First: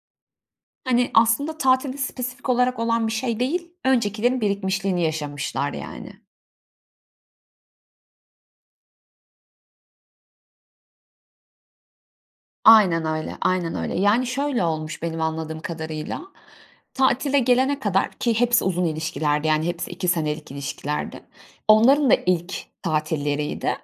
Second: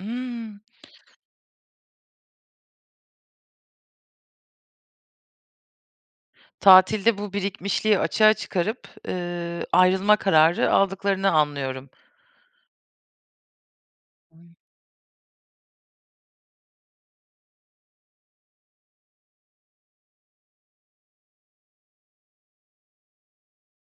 Iıı. Hani, aslında tatilde spesifik olarak olan bir şey değil. Öncekilerin birikmişliğini yaşamışlar, yani. Tatilde bu birikmişliği açığa çıkarıp, eee, ayrılma kararı aldıklarını anlıyorum. Aynen öyle, aynen öyle. Yani, [unintelligible] şöyle olmuş, benim anladığım kadarıyla; tatile gelene kadar, ki hepsi uzun ilişkilerdi, yani, hepsi 2 senelik ilişkilerdi. Onların da ilk tatilleriydi.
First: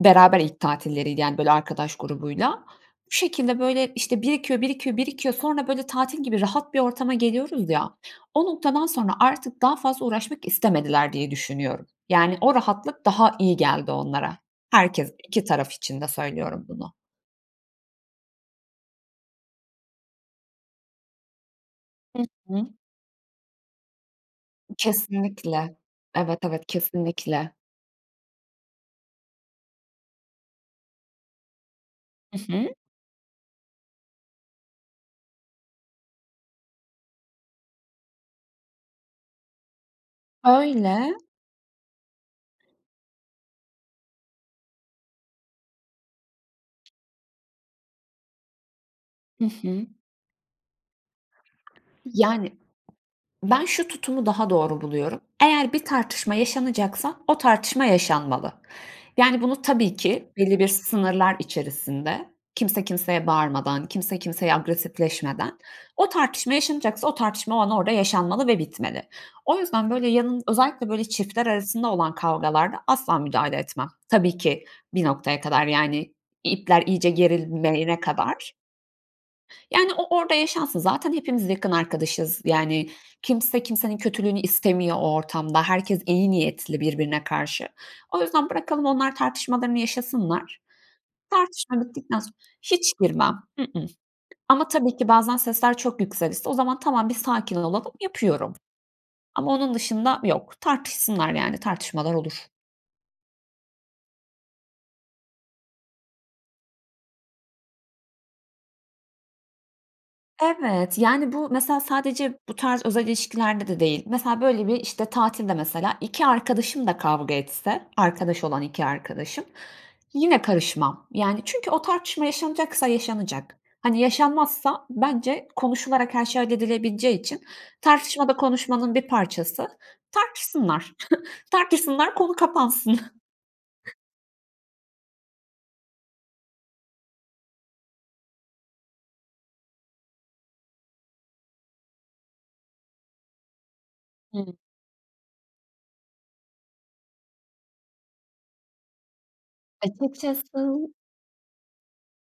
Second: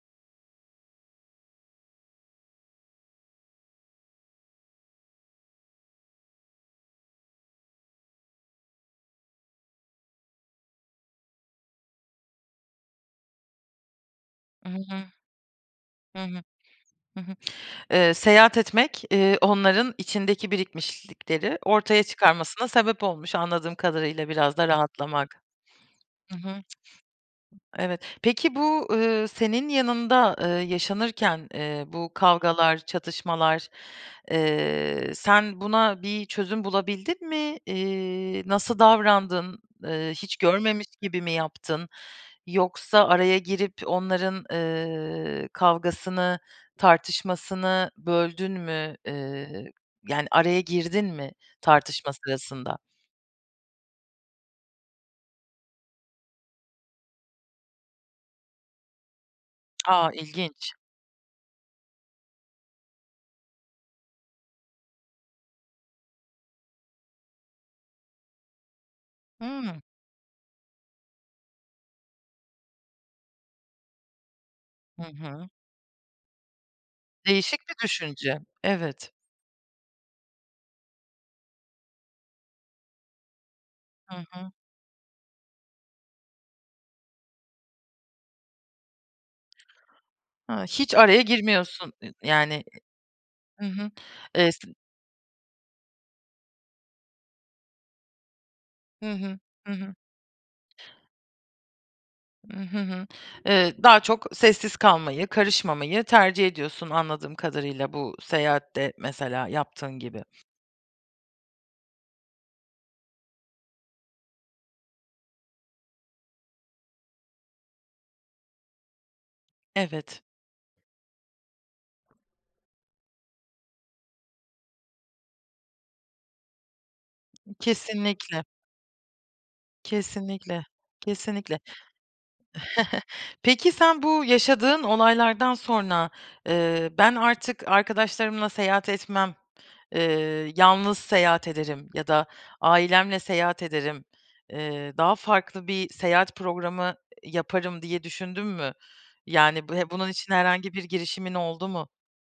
Beraber ilk tatilleriydi, yani, böyle arkadaş grubuyla. Bu şekilde, böyle, işte, birikiyor, birikiyor, birikiyor. Sonra böyle tatil gibi rahat bir ortama geliyoruz ya, o noktadan sonra artık daha fazla uğraşmak istemediler diye düşünüyorum. Yani, o rahatlık daha iyi geldi onlara. Hı hı. Herkes, iki taraf için de Hı hı. söylüyorum bunu. Hı hı. Eee, seyahat etmek, eee, onların içindeki birikmişlikleri ortaya Hı hı. çıkarmasına sebep olmuş, anladığım kadarıyla, biraz da rahatlamak. Kesinlikle. Hı Evet, hı. evet kesinlikle. Evet. Peki bu, eee, senin yanında, eee, yaşanırken, eee, bu Hı hı. kavgalar, çatışmalar, eee, sen buna bir çözüm bulabildin mi? Eee, nasıl davrandın? Eee, hiç görmemiş Öyle. gibi mi yaptın? Yoksa araya girip onların, eee, kavgasını, tartışmasını böldün mü, Hı eee, hı. yani, araya girdin mi tartışma Yani sırasında? Ben şu tutumu daha doğru buluyorum. Eğer bir tartışma yaşanacaksa, o tartışma yaşanmalı. Yani, bunu tabii A, ki belli İlginç. sınırlar içerisinde, kimse kimseye bağırmadan, kimse kimseye agresifleşmeden. O tartışma yaşanacaksa, o tartışma o an orada yaşanmalı ve bitmeli. O Hımm. yüzden böyle, yanın özellikle böyle çiftler arasında olan kavgalarda asla müdahale etmem. Tabii ki, Hı bir noktaya hı. kadar, yani, ipler iyice Değişik bir gerilmeyene düşünce, kadar. evet. Yani, o orada yaşansın z aten hepimiz yakın arkadaşız yani. Kimse kimsenin Hı kötülüğünü hı. istemiyor o ortamda. Herkes iyi niyetli birbirine karşı. O yüzden bırakalım onlar tartışmalarını yaşasınlar. A, hiç araya Tartışma girmiyorsun, e bittikten sonra yani, eee. hiç girmem. I Hı ıh, hı. Eee, s ama tabii ki bazen sesler çok yükselirse o zaman, "Tamam, bir sakin olalım." yapıyorum Hı ama onun hı. dışında, yok. Tartışsınlar yani, tartışmalar olur. Hı hı, eee, daha çok sessiz kalmayı, karışmamayı tercih ediyorsun, anladığım kadarıyla bu seyahatte, mesela, yaptığın gibi. Evet, yani, bu mesela sadece bu tarz özel ilişkilerde de değil. Mesela, böyle, bir işte tatilde, mesela, 2 arkadaşım da kavga etse, arkadaş olan 2 arkadaşım, Evet. yine karışmam, yani çünkü o tartışma yaşanacaksa yaşanacak. Hani yaşanmazsa bence konuşularak her şey halledilebileceği için tartışma da Kesinlikle. konuşmanın bir parçası. Kesinlikle. Tartışsınlar, Kesinlikle. tartışsınlar, konu kapansın. Peki, sen bu yaşadığın olaylardan sonra, eee, ben artık arkadaşlarımla seyahat etmem, eee, yalnız seyahat ederim ya da ailemle seyahat ederim, Hı. eee, daha farklı bir seyahat programı, iii, yaparım diye düşündüm mü? Yani b ve bunun için herhangi bir Açıkçası girişimin oldu mu?